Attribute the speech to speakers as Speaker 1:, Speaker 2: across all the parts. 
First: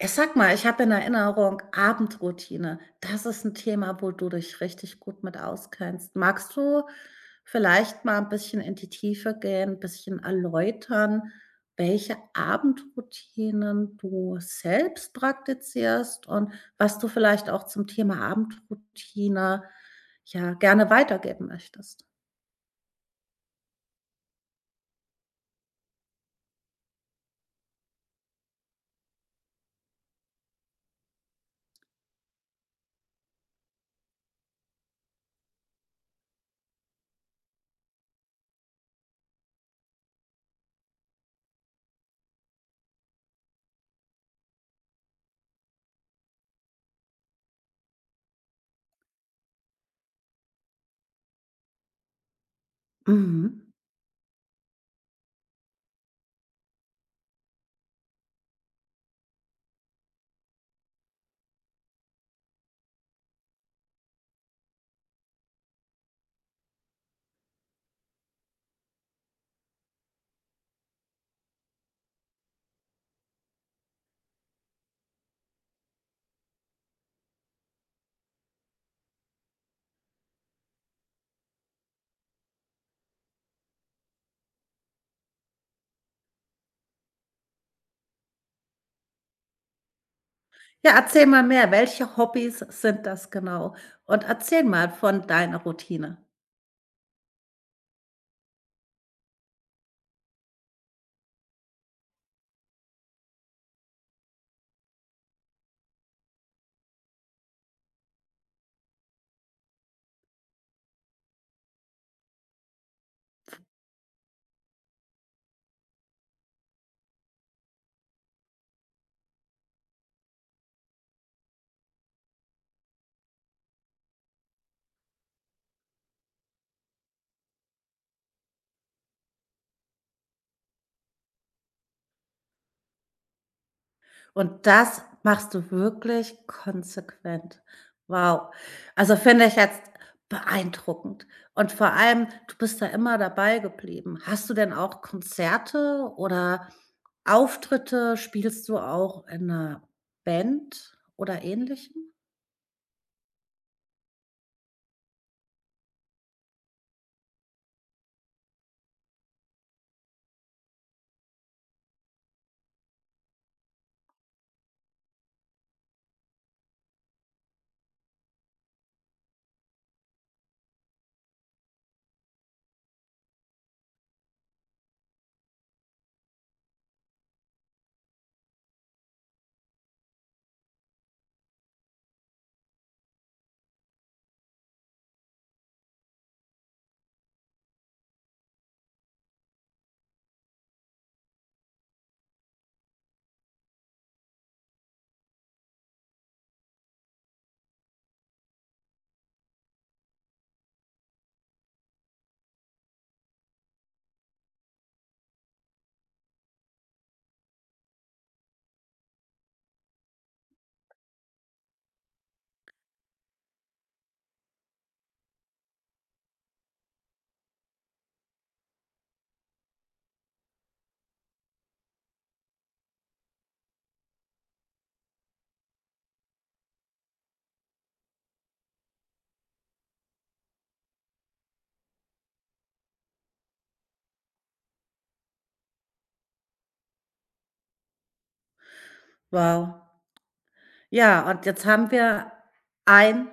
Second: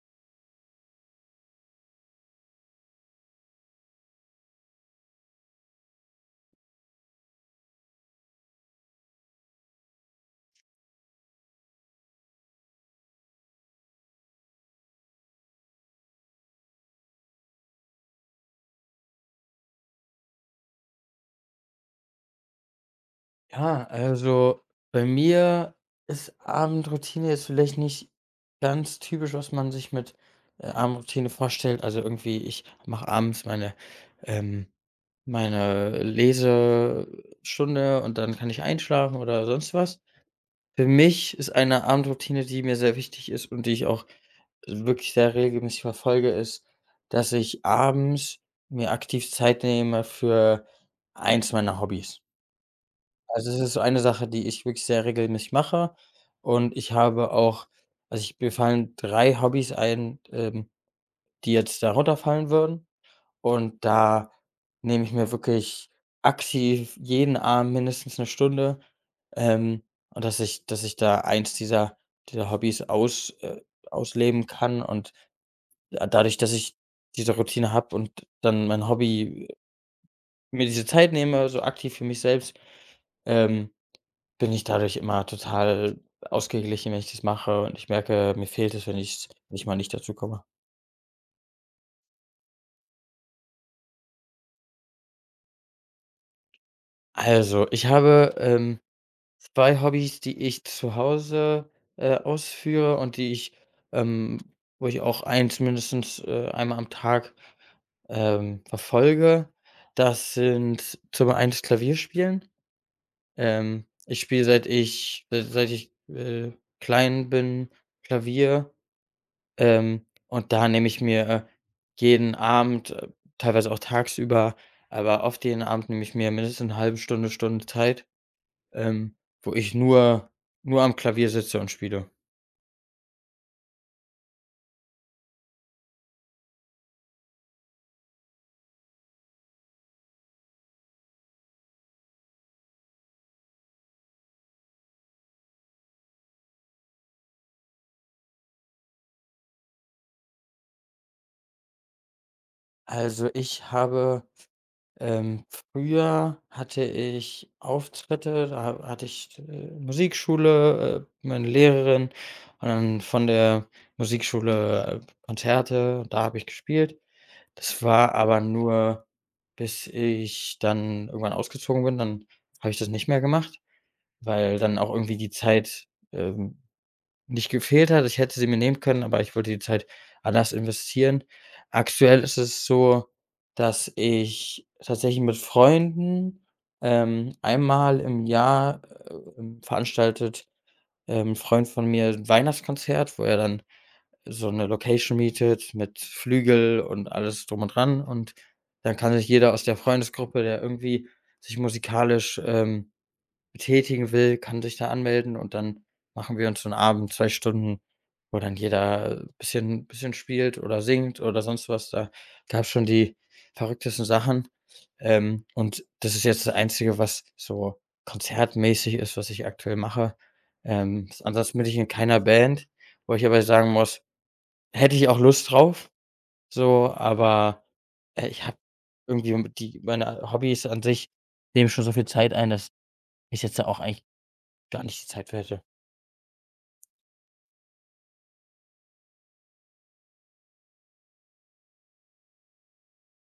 Speaker 1: Ja, sag mal, ich habe in Erinnerung Abendroutine. Das ist 'n Thema, wo du dich richtig gut mit auskennst. Magst du vielleicht mal 'n bisschen in die Tiefe gehen, bisschen erläutern, welche Abendroutinen du selbst praktizierst und was du vielleicht auch zum Thema Abendroutine, ja, gerne weitergeben möchtest?
Speaker 2: Ja, also bei mir ist Abendroutine jetzt vielleicht nicht ganz typisch, was man sich mit Abendroutine vorstellt. Also irgendwie, ich mache abends ähm, meine Lesestunde und dann kann ich einschlafen oder sonst was. Für mich ist eine Abendroutine, die mir sehr wichtig ist und die ich auch wirklich sehr regelmäßig verfolge, ist, dass ich abends mir aktiv Zeit nehme für eins meiner Hobbys. Also, es
Speaker 1: Mhm.
Speaker 2: ist so eine Sache, die ich wirklich sehr regelmäßig mache, und ich habe auch, also, ich mir fallen 3 Hobbys ein, die jetzt darunter fallen würden, und da nehme ich mir wirklich aktiv jeden Abend mindestens eine Stunde, ähm, und dass ich da eins dieser Hobbys ausleben kann. Und da dadurch, dass ich diese Routine habe und dann mein Hobby, mir diese Zeit nehme, so aktiv für mich selbst, ähm bin ich dadurch immer total ausgeglichen, wenn ich das mache, und ich merke, mir fehlt es, wenn ich mal nicht dazu komme.
Speaker 1: Ja, erzähl mal mehr. Welche Hobbys sind das genau? Und erzähl mal von deiner Routine.
Speaker 2: Also, ich habe, 2 Hobbys, die ich zu Hause ausführe und ähm wo ich auch eins mindestens, einmal am Tag, verfolge. Das sind zum einen das Klavierspielen. Ich spiele, seit ich klein bin, Klavier. Und da nehme ich mir, jeden Abend, teilweise auch tagsüber, aber oft jeden Abend nehme ich mir mindestens eine halbe Stunde, Stunde Zeit, ähm, wo ich nur am Klavier sitze und spiele.
Speaker 1: Und das machst du wirklich konsequent. Wow. Also, finde ich jetzt beeindruckend. Und vor allem, du bist da immer dabei geblieben. Hast du denn auch Konzerte oder Auftritte? Spielst du auch in einer Band oder Ähnlichem?
Speaker 2: Also, ich habe, ähm, früher hatte ich Auftritte, da ha hatte ich, Musikschule, meine Lehrerin, und dann von der Musikschule Konzerte, da habe ich gespielt. Das war aber nur, bis ich dann irgendwann ausgezogen bin. Dann habe ich das nicht mehr gemacht, weil dann auch irgendwie die Zeit, ähm, nicht gefehlt hat. Ich hätte sie mir nehmen können, aber ich wollte die Zeit anders investieren. Aktuell ist es so, dass ich tatsächlich mit Freunden, einmal im Jahr, veranstaltet, 'n Freund von mir 'n Weihnachtskonzert, wo er dann so 'ne Location mietet mit Flügel und alles drum und dran, und dann kann sich jeder aus der Freundesgruppe, der irgendwie sich musikalisch, betätigen will, kann sich da anmelden, und dann machen wir uns so 'n Abend, 2 Stunden, wo dann jeder bisschen spielt oder singt oder sonst was. Da gab's schon die verrücktesten Sachen. Und das ist jetzt das Einzige, was so konzertmäßig ist, was ich aktuell mache. S Ansonsten bin ich in keiner Band, wo ich aber sagen muss, hätte ich auch Lust drauf, so, aber, ich habe irgendwie mit die meine Hobbys an sich nehmen schon so viel Zeit ein, dass ich jetzt da auch eigentlich gar nicht die Zeit für hätte.
Speaker 1: Wow. Ja, und jetzt haben wir ein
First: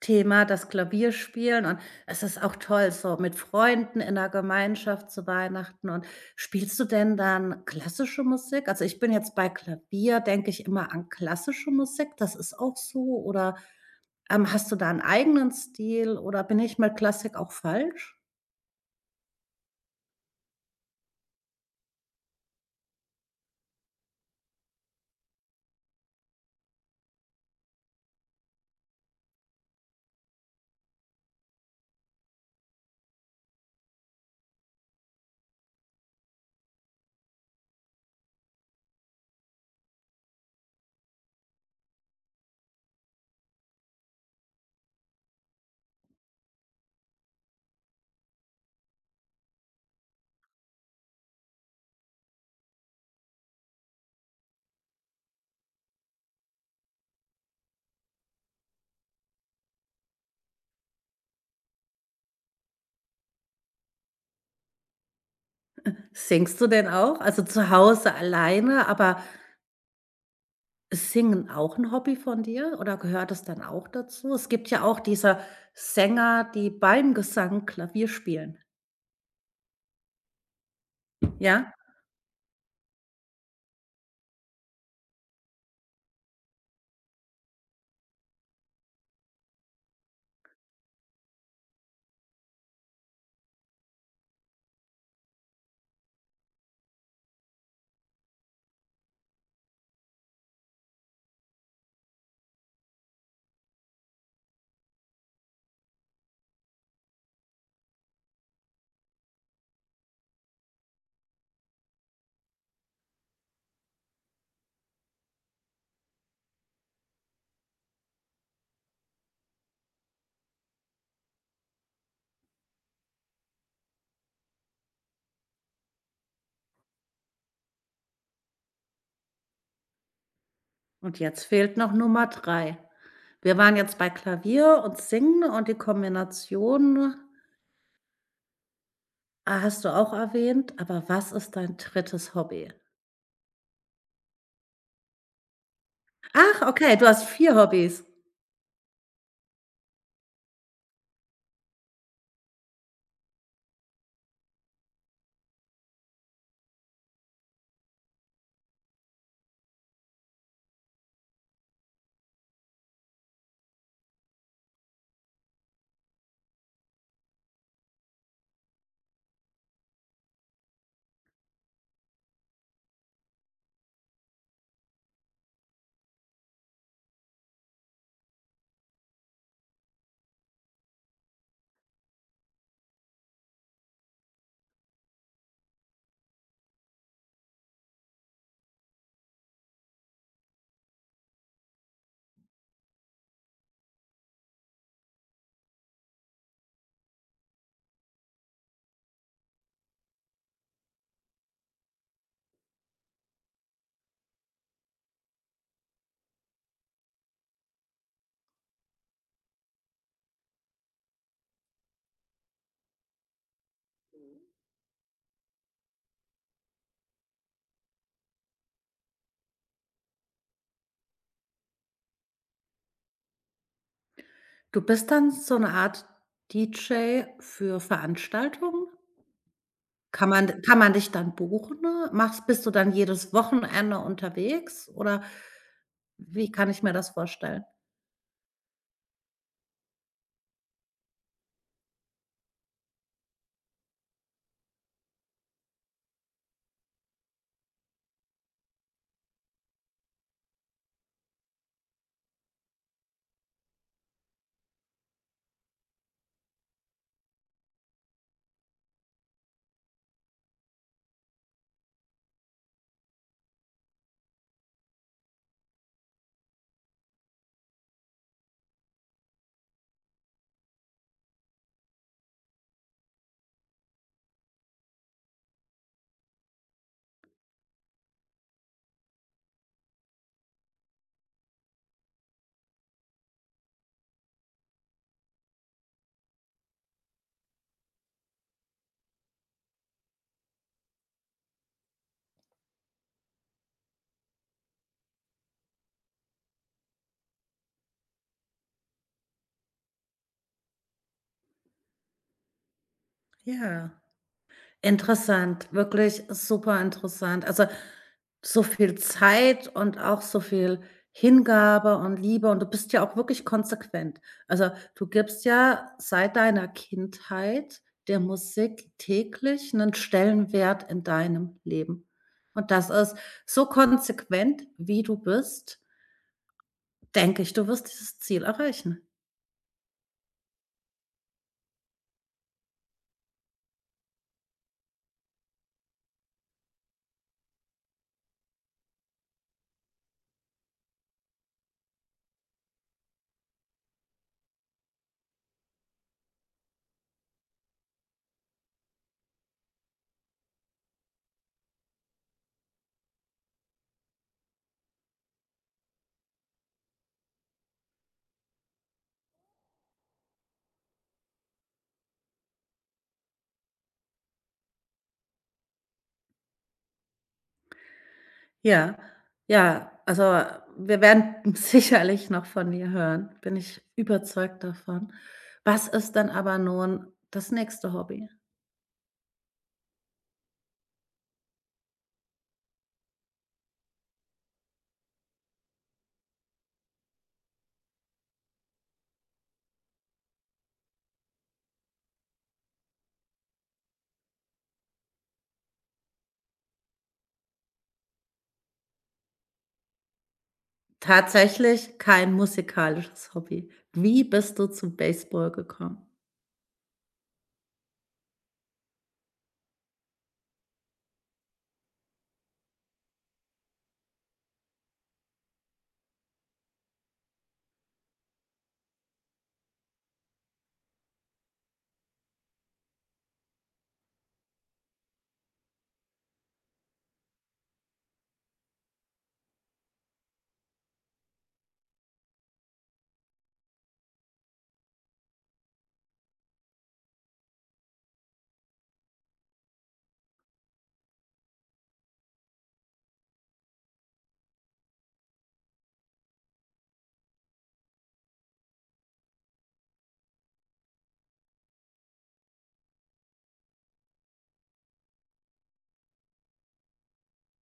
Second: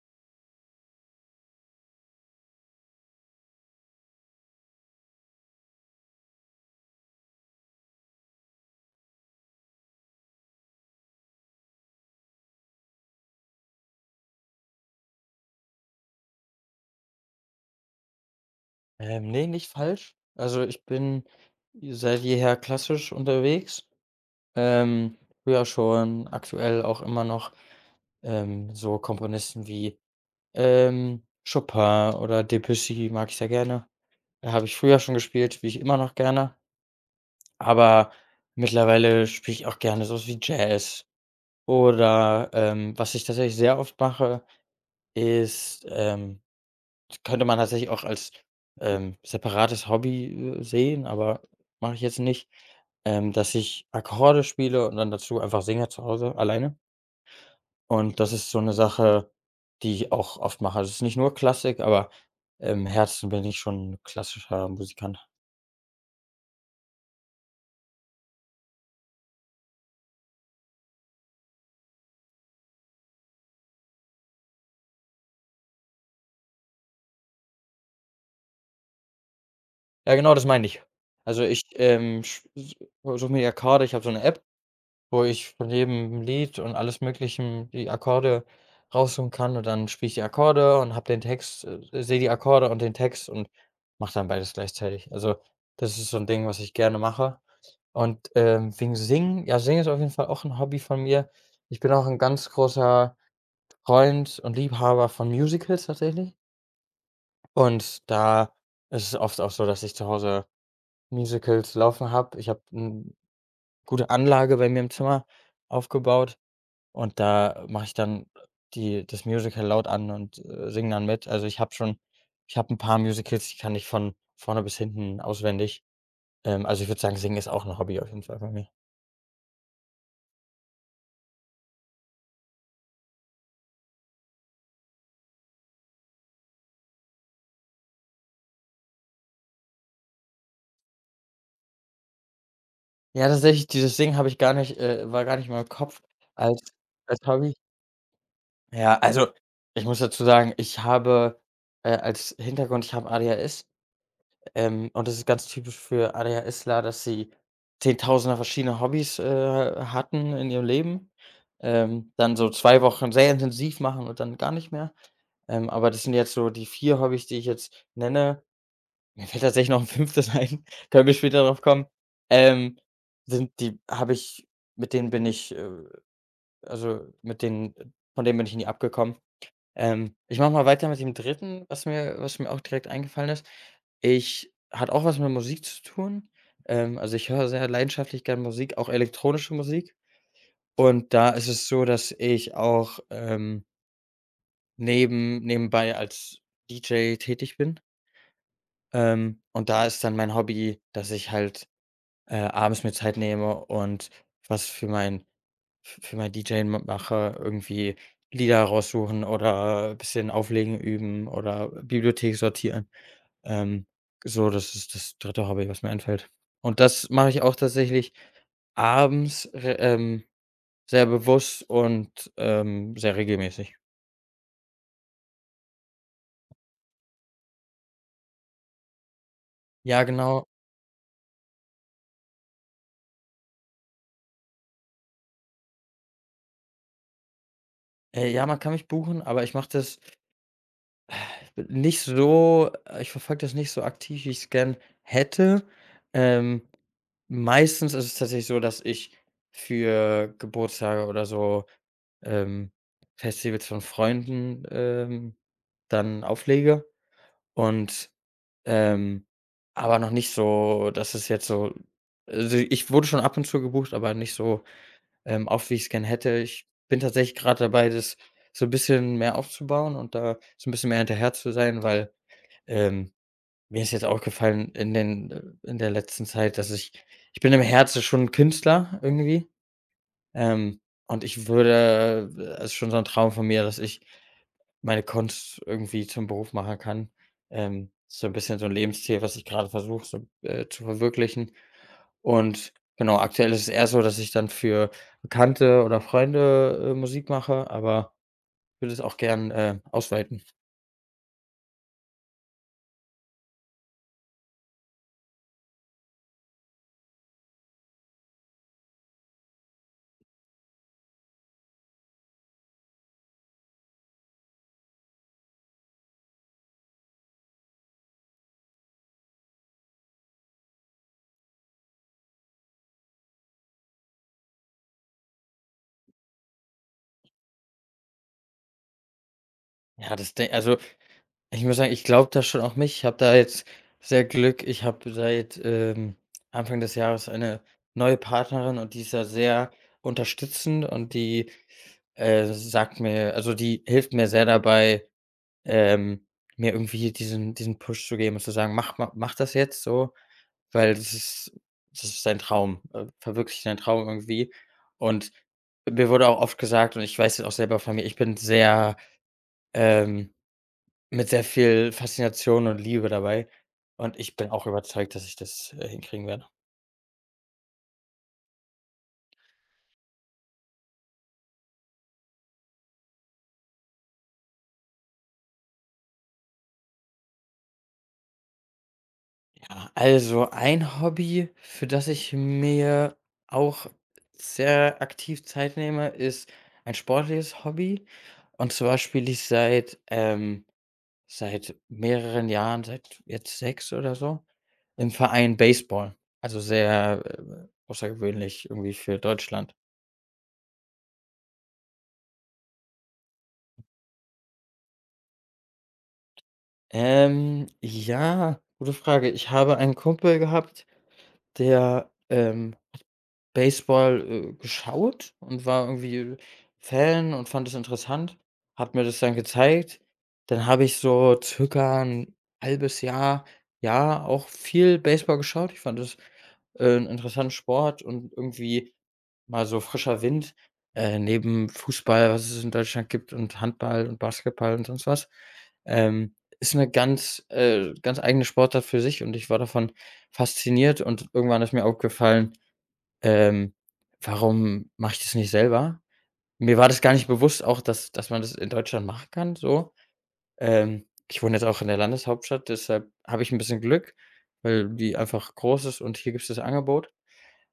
Speaker 1: Thema, das Klavierspielen, und es ist auch toll, so mit Freunden in der Gemeinschaft zu Weihnachten. Und spielst du denn dann klassische Musik? Also, ich bin jetzt bei Klavier, denke ich immer an klassische Musik, das ist auch so, oder, hast du da einen eigenen Stil oder bin ich mit Klassik auch falsch?
Speaker 2: Ne, nicht falsch. Also, ich bin seit jeher klassisch unterwegs. Ähm, Früher schon, aktuell auch immer noch, so Komponisten wie, ähm, Chopin oder Debussy, mag ich sehr gerne. Da habe ich früher schon gespielt, wie ich immer noch gerne. Aber mittlerweile spiele ich auch gerne so wie Jazz, oder was ich tatsächlich sehr oft mache, ist, das könnte man tatsächlich auch als, separates Hobby, sehen, aber mache ich jetzt nicht, dass ich Akkorde spiele und dann dazu einfach singe zu Hause alleine. Und das ist so eine Sache, die ich auch oft mache. Also, es ist nicht nur Klassik, aber im Herzen bin ich schon ein klassischer Musikant.
Speaker 1: Singst du denn auch? Also, zu Hause alleine, aber ist Singen auch ein Hobby von dir oder gehört es dann auch dazu? Es gibt ja auch diese Sänger, die beim Gesang Klavier spielen,
Speaker 2: Ja, genau, das meine ich. Also, ich,
Speaker 1: ja?
Speaker 2: sch s suche mir die Akkorde, ich habe so eine App, wo ich von jedem Lied und alles Möglichen die Akkorde raussuchen kann, und dann spiele ich die Akkorde und habe den Text, sehe die Akkorde und den Text, und mache dann beides gleichzeitig. Also, das ist so ein Ding, was ich gerne mache. Und wegen Singen, ja, Singen ist auf jeden Fall auch ein Hobby von mir. Ich bin auch ein ganz großer Freund und Liebhaber von Musicals tatsächlich. Und da ist es oft auch so, dass ich zu Hause Musicals laufen habe. Ich habe eine gute Anlage bei mir im Zimmer aufgebaut, und da mache ich dann die das Musical laut an und, singe dann mit. Also, ich habe ein paar Musicals, die kann ich von vorne bis hinten auswendig. Also, ich würde sagen, Singen ist auch ein Hobby auf jeden Fall bei mir.
Speaker 1: Und jetzt fehlt noch Nummer 3. Wir waren jetzt bei Klavier und Singen und die Kombination, ah, hast du auch erwähnt, aber was ist dein drittes Hobby?
Speaker 2: Ja, tatsächlich, dieses Singen habe ich gar nicht, war gar nicht in meinem Kopf als
Speaker 1: Ach, okay, du
Speaker 2: als
Speaker 1: hast
Speaker 2: Hobby.
Speaker 1: vier Hobbys.
Speaker 2: Ja, also, ich muss dazu sagen, ich habe, als Hintergrund, ich habe ADHS. Und das ist ganz typisch für ADHSler, dass sie Zehntausender verschiedene Hobbys hatten in ihrem Leben, dann so 2 Wochen sehr intensiv machen und dann gar nicht mehr. Aber das sind jetzt so die 4 Hobbys, die ich jetzt nenne. Mir fällt tatsächlich noch ein fünftes ein, können wir später drauf kommen. Ähm, Sind die habe ich, mit denen bin ich, also, mit denen von denen bin ich nie abgekommen. Ich mache mal weiter mit dem Dritten, was mir auch direkt eingefallen ist. Ich hat auch was mit Musik zu tun. Also, ich höre sehr leidenschaftlich gerne Musik, auch elektronische Musik. Und da ist es so, dass ich auch, nebenbei als DJ tätig bin. Und da ist dann mein Hobby, dass ich halt, abends mir Zeit nehme und was für mein f für mein DJing ma mache, irgendwie Lieder raussuchen oder ein bisschen auflegen üben oder Bibliothek sortieren. Ähm, so, das ist das dritte Hobby, was mir einfällt. Und das mache ich auch tatsächlich abends, re sehr bewusst und, sehr regelmäßig.
Speaker 1: Du bist dann so eine Art DJ für Veranstaltungen?
Speaker 2: Ja,
Speaker 1: Kann
Speaker 2: genau.
Speaker 1: man kann man dich dann buchen? Machst bist du dann jedes Wochenende unterwegs oder wie kann ich mir das vorstellen?
Speaker 2: Ja, man kann mich buchen, aber ich mache das nicht so, ich verfolge das nicht so aktiv, wie ich's gern hätte. Ähm, Meistens ist es tatsächlich so, dass ich für Geburtstage oder so, ähm, Festivals von Freunden, dann auflege und, ähm aber noch nicht so, dass es jetzt so, also, ich wurde schon ab und zu gebucht, aber nicht so, oft, wie ich's gern hätte. Ich bin tatsächlich gerade dabei, das so ein bisschen mehr aufzubauen und da so ein bisschen mehr hinterher zu sein, weil, ähm, mir ist jetzt aufgefallen in den in der letzten Zeit, dass ich bin im Herzen schon Künstler irgendwie, ähm, und ich würde, es ist schon so ein Traum von mir, dass ich meine Kunst irgendwie zum Beruf machen kann. So ein bisschen so ein Lebensziel, was ich gerade versuche, so, zu verwirklichen. Und genau, aktuell ist es eher so, dass ich dann für Bekannte oder Freunde, Musik mache, aber würde es auch gern, ausweiten.
Speaker 1: Ja, interessant, wirklich super interessant. Also, so viel Zeit und auch so viel Hingabe und Liebe, und du bist ja auch wirklich konsequent. Also, du gibst ja seit deiner Kindheit der Musik täglich einen Stellenwert in deinem Leben. Und das ist so konsequent, wie du bist, denke ich, du wirst dieses Ziel erreichen.
Speaker 2: Ja, das de also ich muss sagen, ich glaube da schon auch mich. Ich habe da jetzt sehr Glück. Ich habe seit, Anfang des Jahres eine neue Partnerin, und die ist da sehr unterstützend, und die, sagt mir, also, die hilft mir sehr dabei, ähm, mir irgendwie diesen Push zu geben und zu sagen: „Mach das jetzt so, weil das ist dein Traum. Verwirkliche deinen Traum irgendwie.“ Und mir wurde auch oft gesagt und ich weiß es auch selber von mir, ich bin sehr, ähm mit sehr viel Faszination und Liebe dabei, und ich bin auch überzeugt, dass ich das, hinkriegen werde.
Speaker 1: Ja, ja, also, wir werden sicherlich noch von dir hören, bin ich überzeugt davon. Was ist dann aber nun das nächste Hobby?
Speaker 2: Ja, also ein Hobby, für das ich mir auch sehr aktiv Zeit nehme, ist ein sportliches Hobby. Und zwar spiele ich seit, seit mehreren Jahren, seit jetzt 6 oder so, im Verein Baseball. Also sehr, außergewöhnlich irgendwie für Deutschland.
Speaker 1: Tatsächlich kein musikalisches Hobby. Wie bist du zum Baseball gekommen?
Speaker 2: Ja, gute Frage. Ich habe einen Kumpel gehabt, der, Baseball, geschaut und war irgendwie, Fan und fand es interessant, hat mir das dann gezeigt. Dann habe ich so circa ein halbes Jahr, ja, auch viel Baseball geschaut. Ich fand es, 'n interessanten Sport, und irgendwie mal so frischer Wind, neben Fußball, was es in Deutschland gibt, und Handball und Basketball und sonst was. Ist eine ganz eigene Sportart für sich, und ich war davon fasziniert, und irgendwann ist mir aufgefallen, ähm, warum mache ich das nicht selber? Mir war das gar nicht bewusst auch, dass man das in Deutschland machen kann so. Ich wohne jetzt auch in der Landeshauptstadt, deshalb habe ich ein bisschen Glück, weil die einfach groß ist und hier gibt es das Angebot.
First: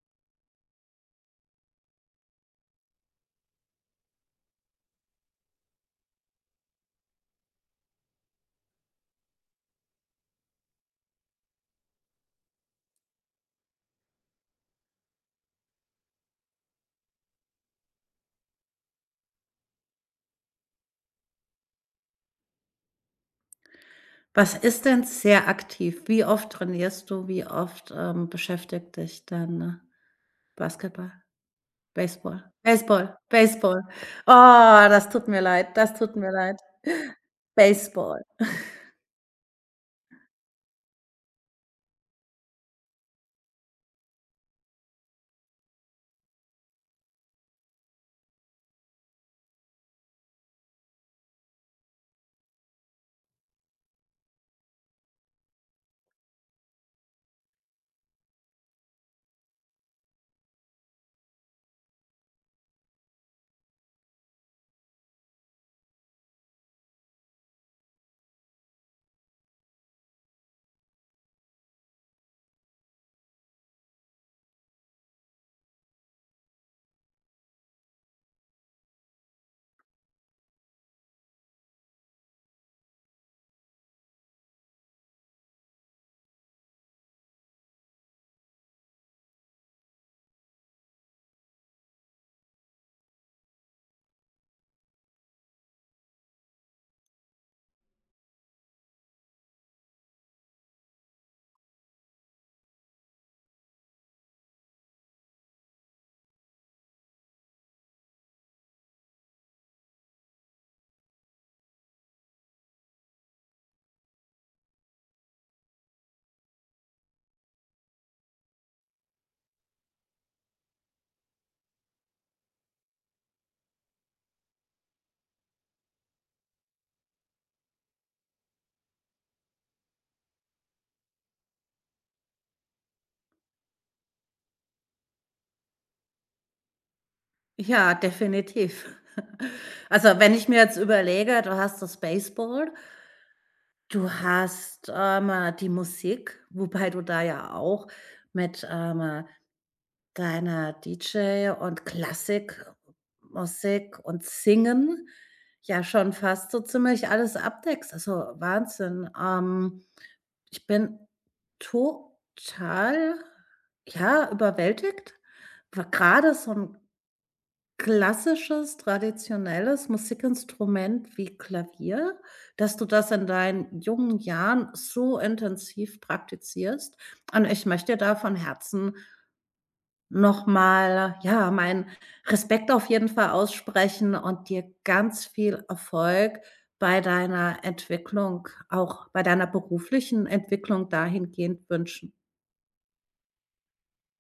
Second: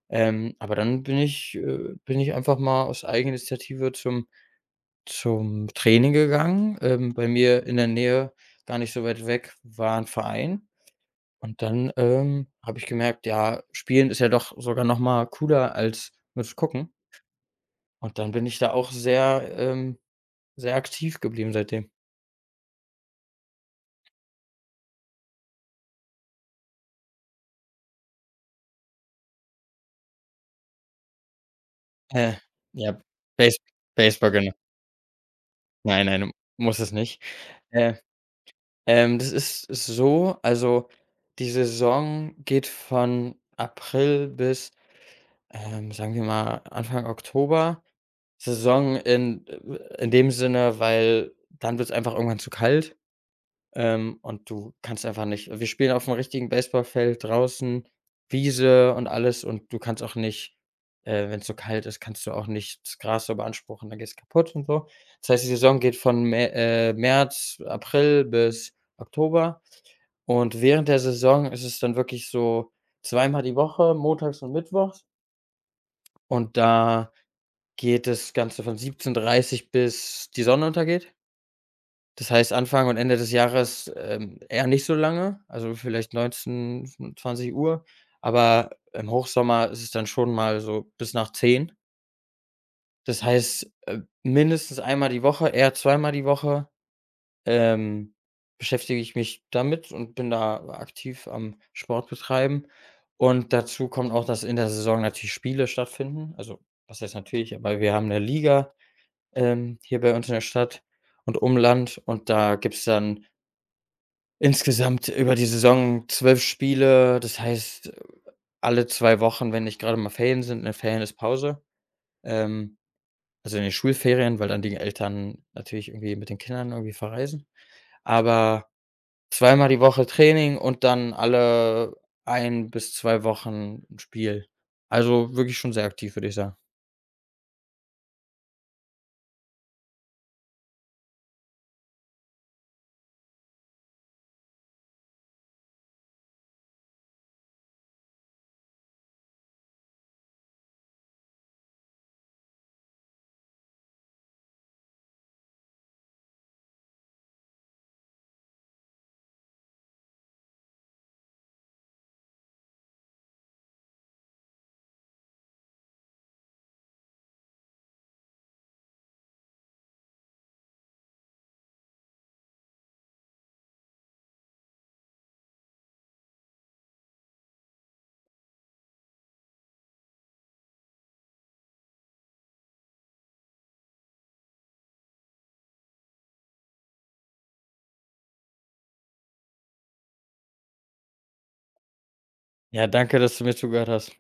Speaker 2: Aber dann bin ich einfach mal aus Eigeninitiative zum Training gegangen. Bei mir in der Nähe, gar nicht so weit weg, war ein Verein, und dann habe ich gemerkt, ja, spielen ist ja doch sogar noch mal cooler als nur zu gucken. Und dann bin ich da auch sehr, sehr aktiv geblieben seitdem.
Speaker 1: Was ist denn sehr aktiv? Wie oft trainierst du? Wie oft beschäftigt dich dein Basketball?
Speaker 2: Äh,
Speaker 1: Baseball,
Speaker 2: ja,
Speaker 1: Baseball,
Speaker 2: Base
Speaker 1: Baseball.
Speaker 2: Baseball, genau.
Speaker 1: Oh, das tut mir leid, das
Speaker 2: Nein,
Speaker 1: tut mir
Speaker 2: nein,
Speaker 1: leid.
Speaker 2: muss es nicht. Äh,
Speaker 1: Baseball.
Speaker 2: Das ist so, also, die Saison geht von April bis, sagen wir mal, Anfang Oktober. Saison in, in dem Sinne, weil dann wird es einfach irgendwann zu kalt. Und du kannst einfach nicht, wir spielen auf auf'm richtigen Baseballfeld draußen, Wiese und alles, und du kannst auch nicht, wenn es so kalt ist, kannst du auch nicht das Gras so beanspruchen, dann geht es kaputt und so. Das heißt, die Saison geht von Mä März, April bis Oktober, und während der Saison ist es dann wirklich so zweimal die Woche, montags und mittwochs, und da geht das Ganze von 17:30 bis die Sonne untergeht. Das heißt, Anfang und Ende des Jahres, eher nicht so lange, also vielleicht 19 Uhr, aber im Hochsommer ist es dann schon mal so bis nach 10. Das heißt, mindestens einmal die Woche, eher zweimal die Woche, ähm, beschäftige ich mich damit und bin da aktiv am Sport betreiben. Und dazu kommt auch, dass in der Saison natürlich Spiele stattfinden. Also, was heißt natürlich, aber wir haben eine Liga, hier bei uns in der Stadt und Umland, und da gibt es dann insgesamt über die Saison 12 Spiele, das heißt, alle 2 Wochen, wenn nicht gerade mal Ferien sind, ne, Ferien ist Pause, ähm, also in den Schulferien, weil dann die Eltern natürlich irgendwie mit den Kindern irgendwie verreisen. Aber zweimal die Woche Training und dann alle ein bis 2 Wochen 'n Spiel. Also wirklich schon sehr aktiv, würde ich sagen.
Speaker 1: Ja, definitiv. Also, wenn ich mir jetzt überlege, du hast das Baseball, du hast, die Musik, wobei du da ja auch mit, deiner DJ und Klassikmusik und Singen ja schon fast so ziemlich alles abdeckst. Also, Wahnsinn. Ich bin total, ja, überwältigt. Wa grade so 'n klassisches, traditionelles Musikinstrument wie Klavier, dass du das in deinen jungen Jahren so intensiv praktizierst. Und ich möchte da von Herzen noch mal, ja, meinen Respekt auf jeden Fall aussprechen und dir ganz viel Erfolg bei deiner Entwicklung, auch bei deiner beruflichen Entwicklung dahingehend wünschen.
Speaker 2: Ja, danke, dass du mir zugehört hast.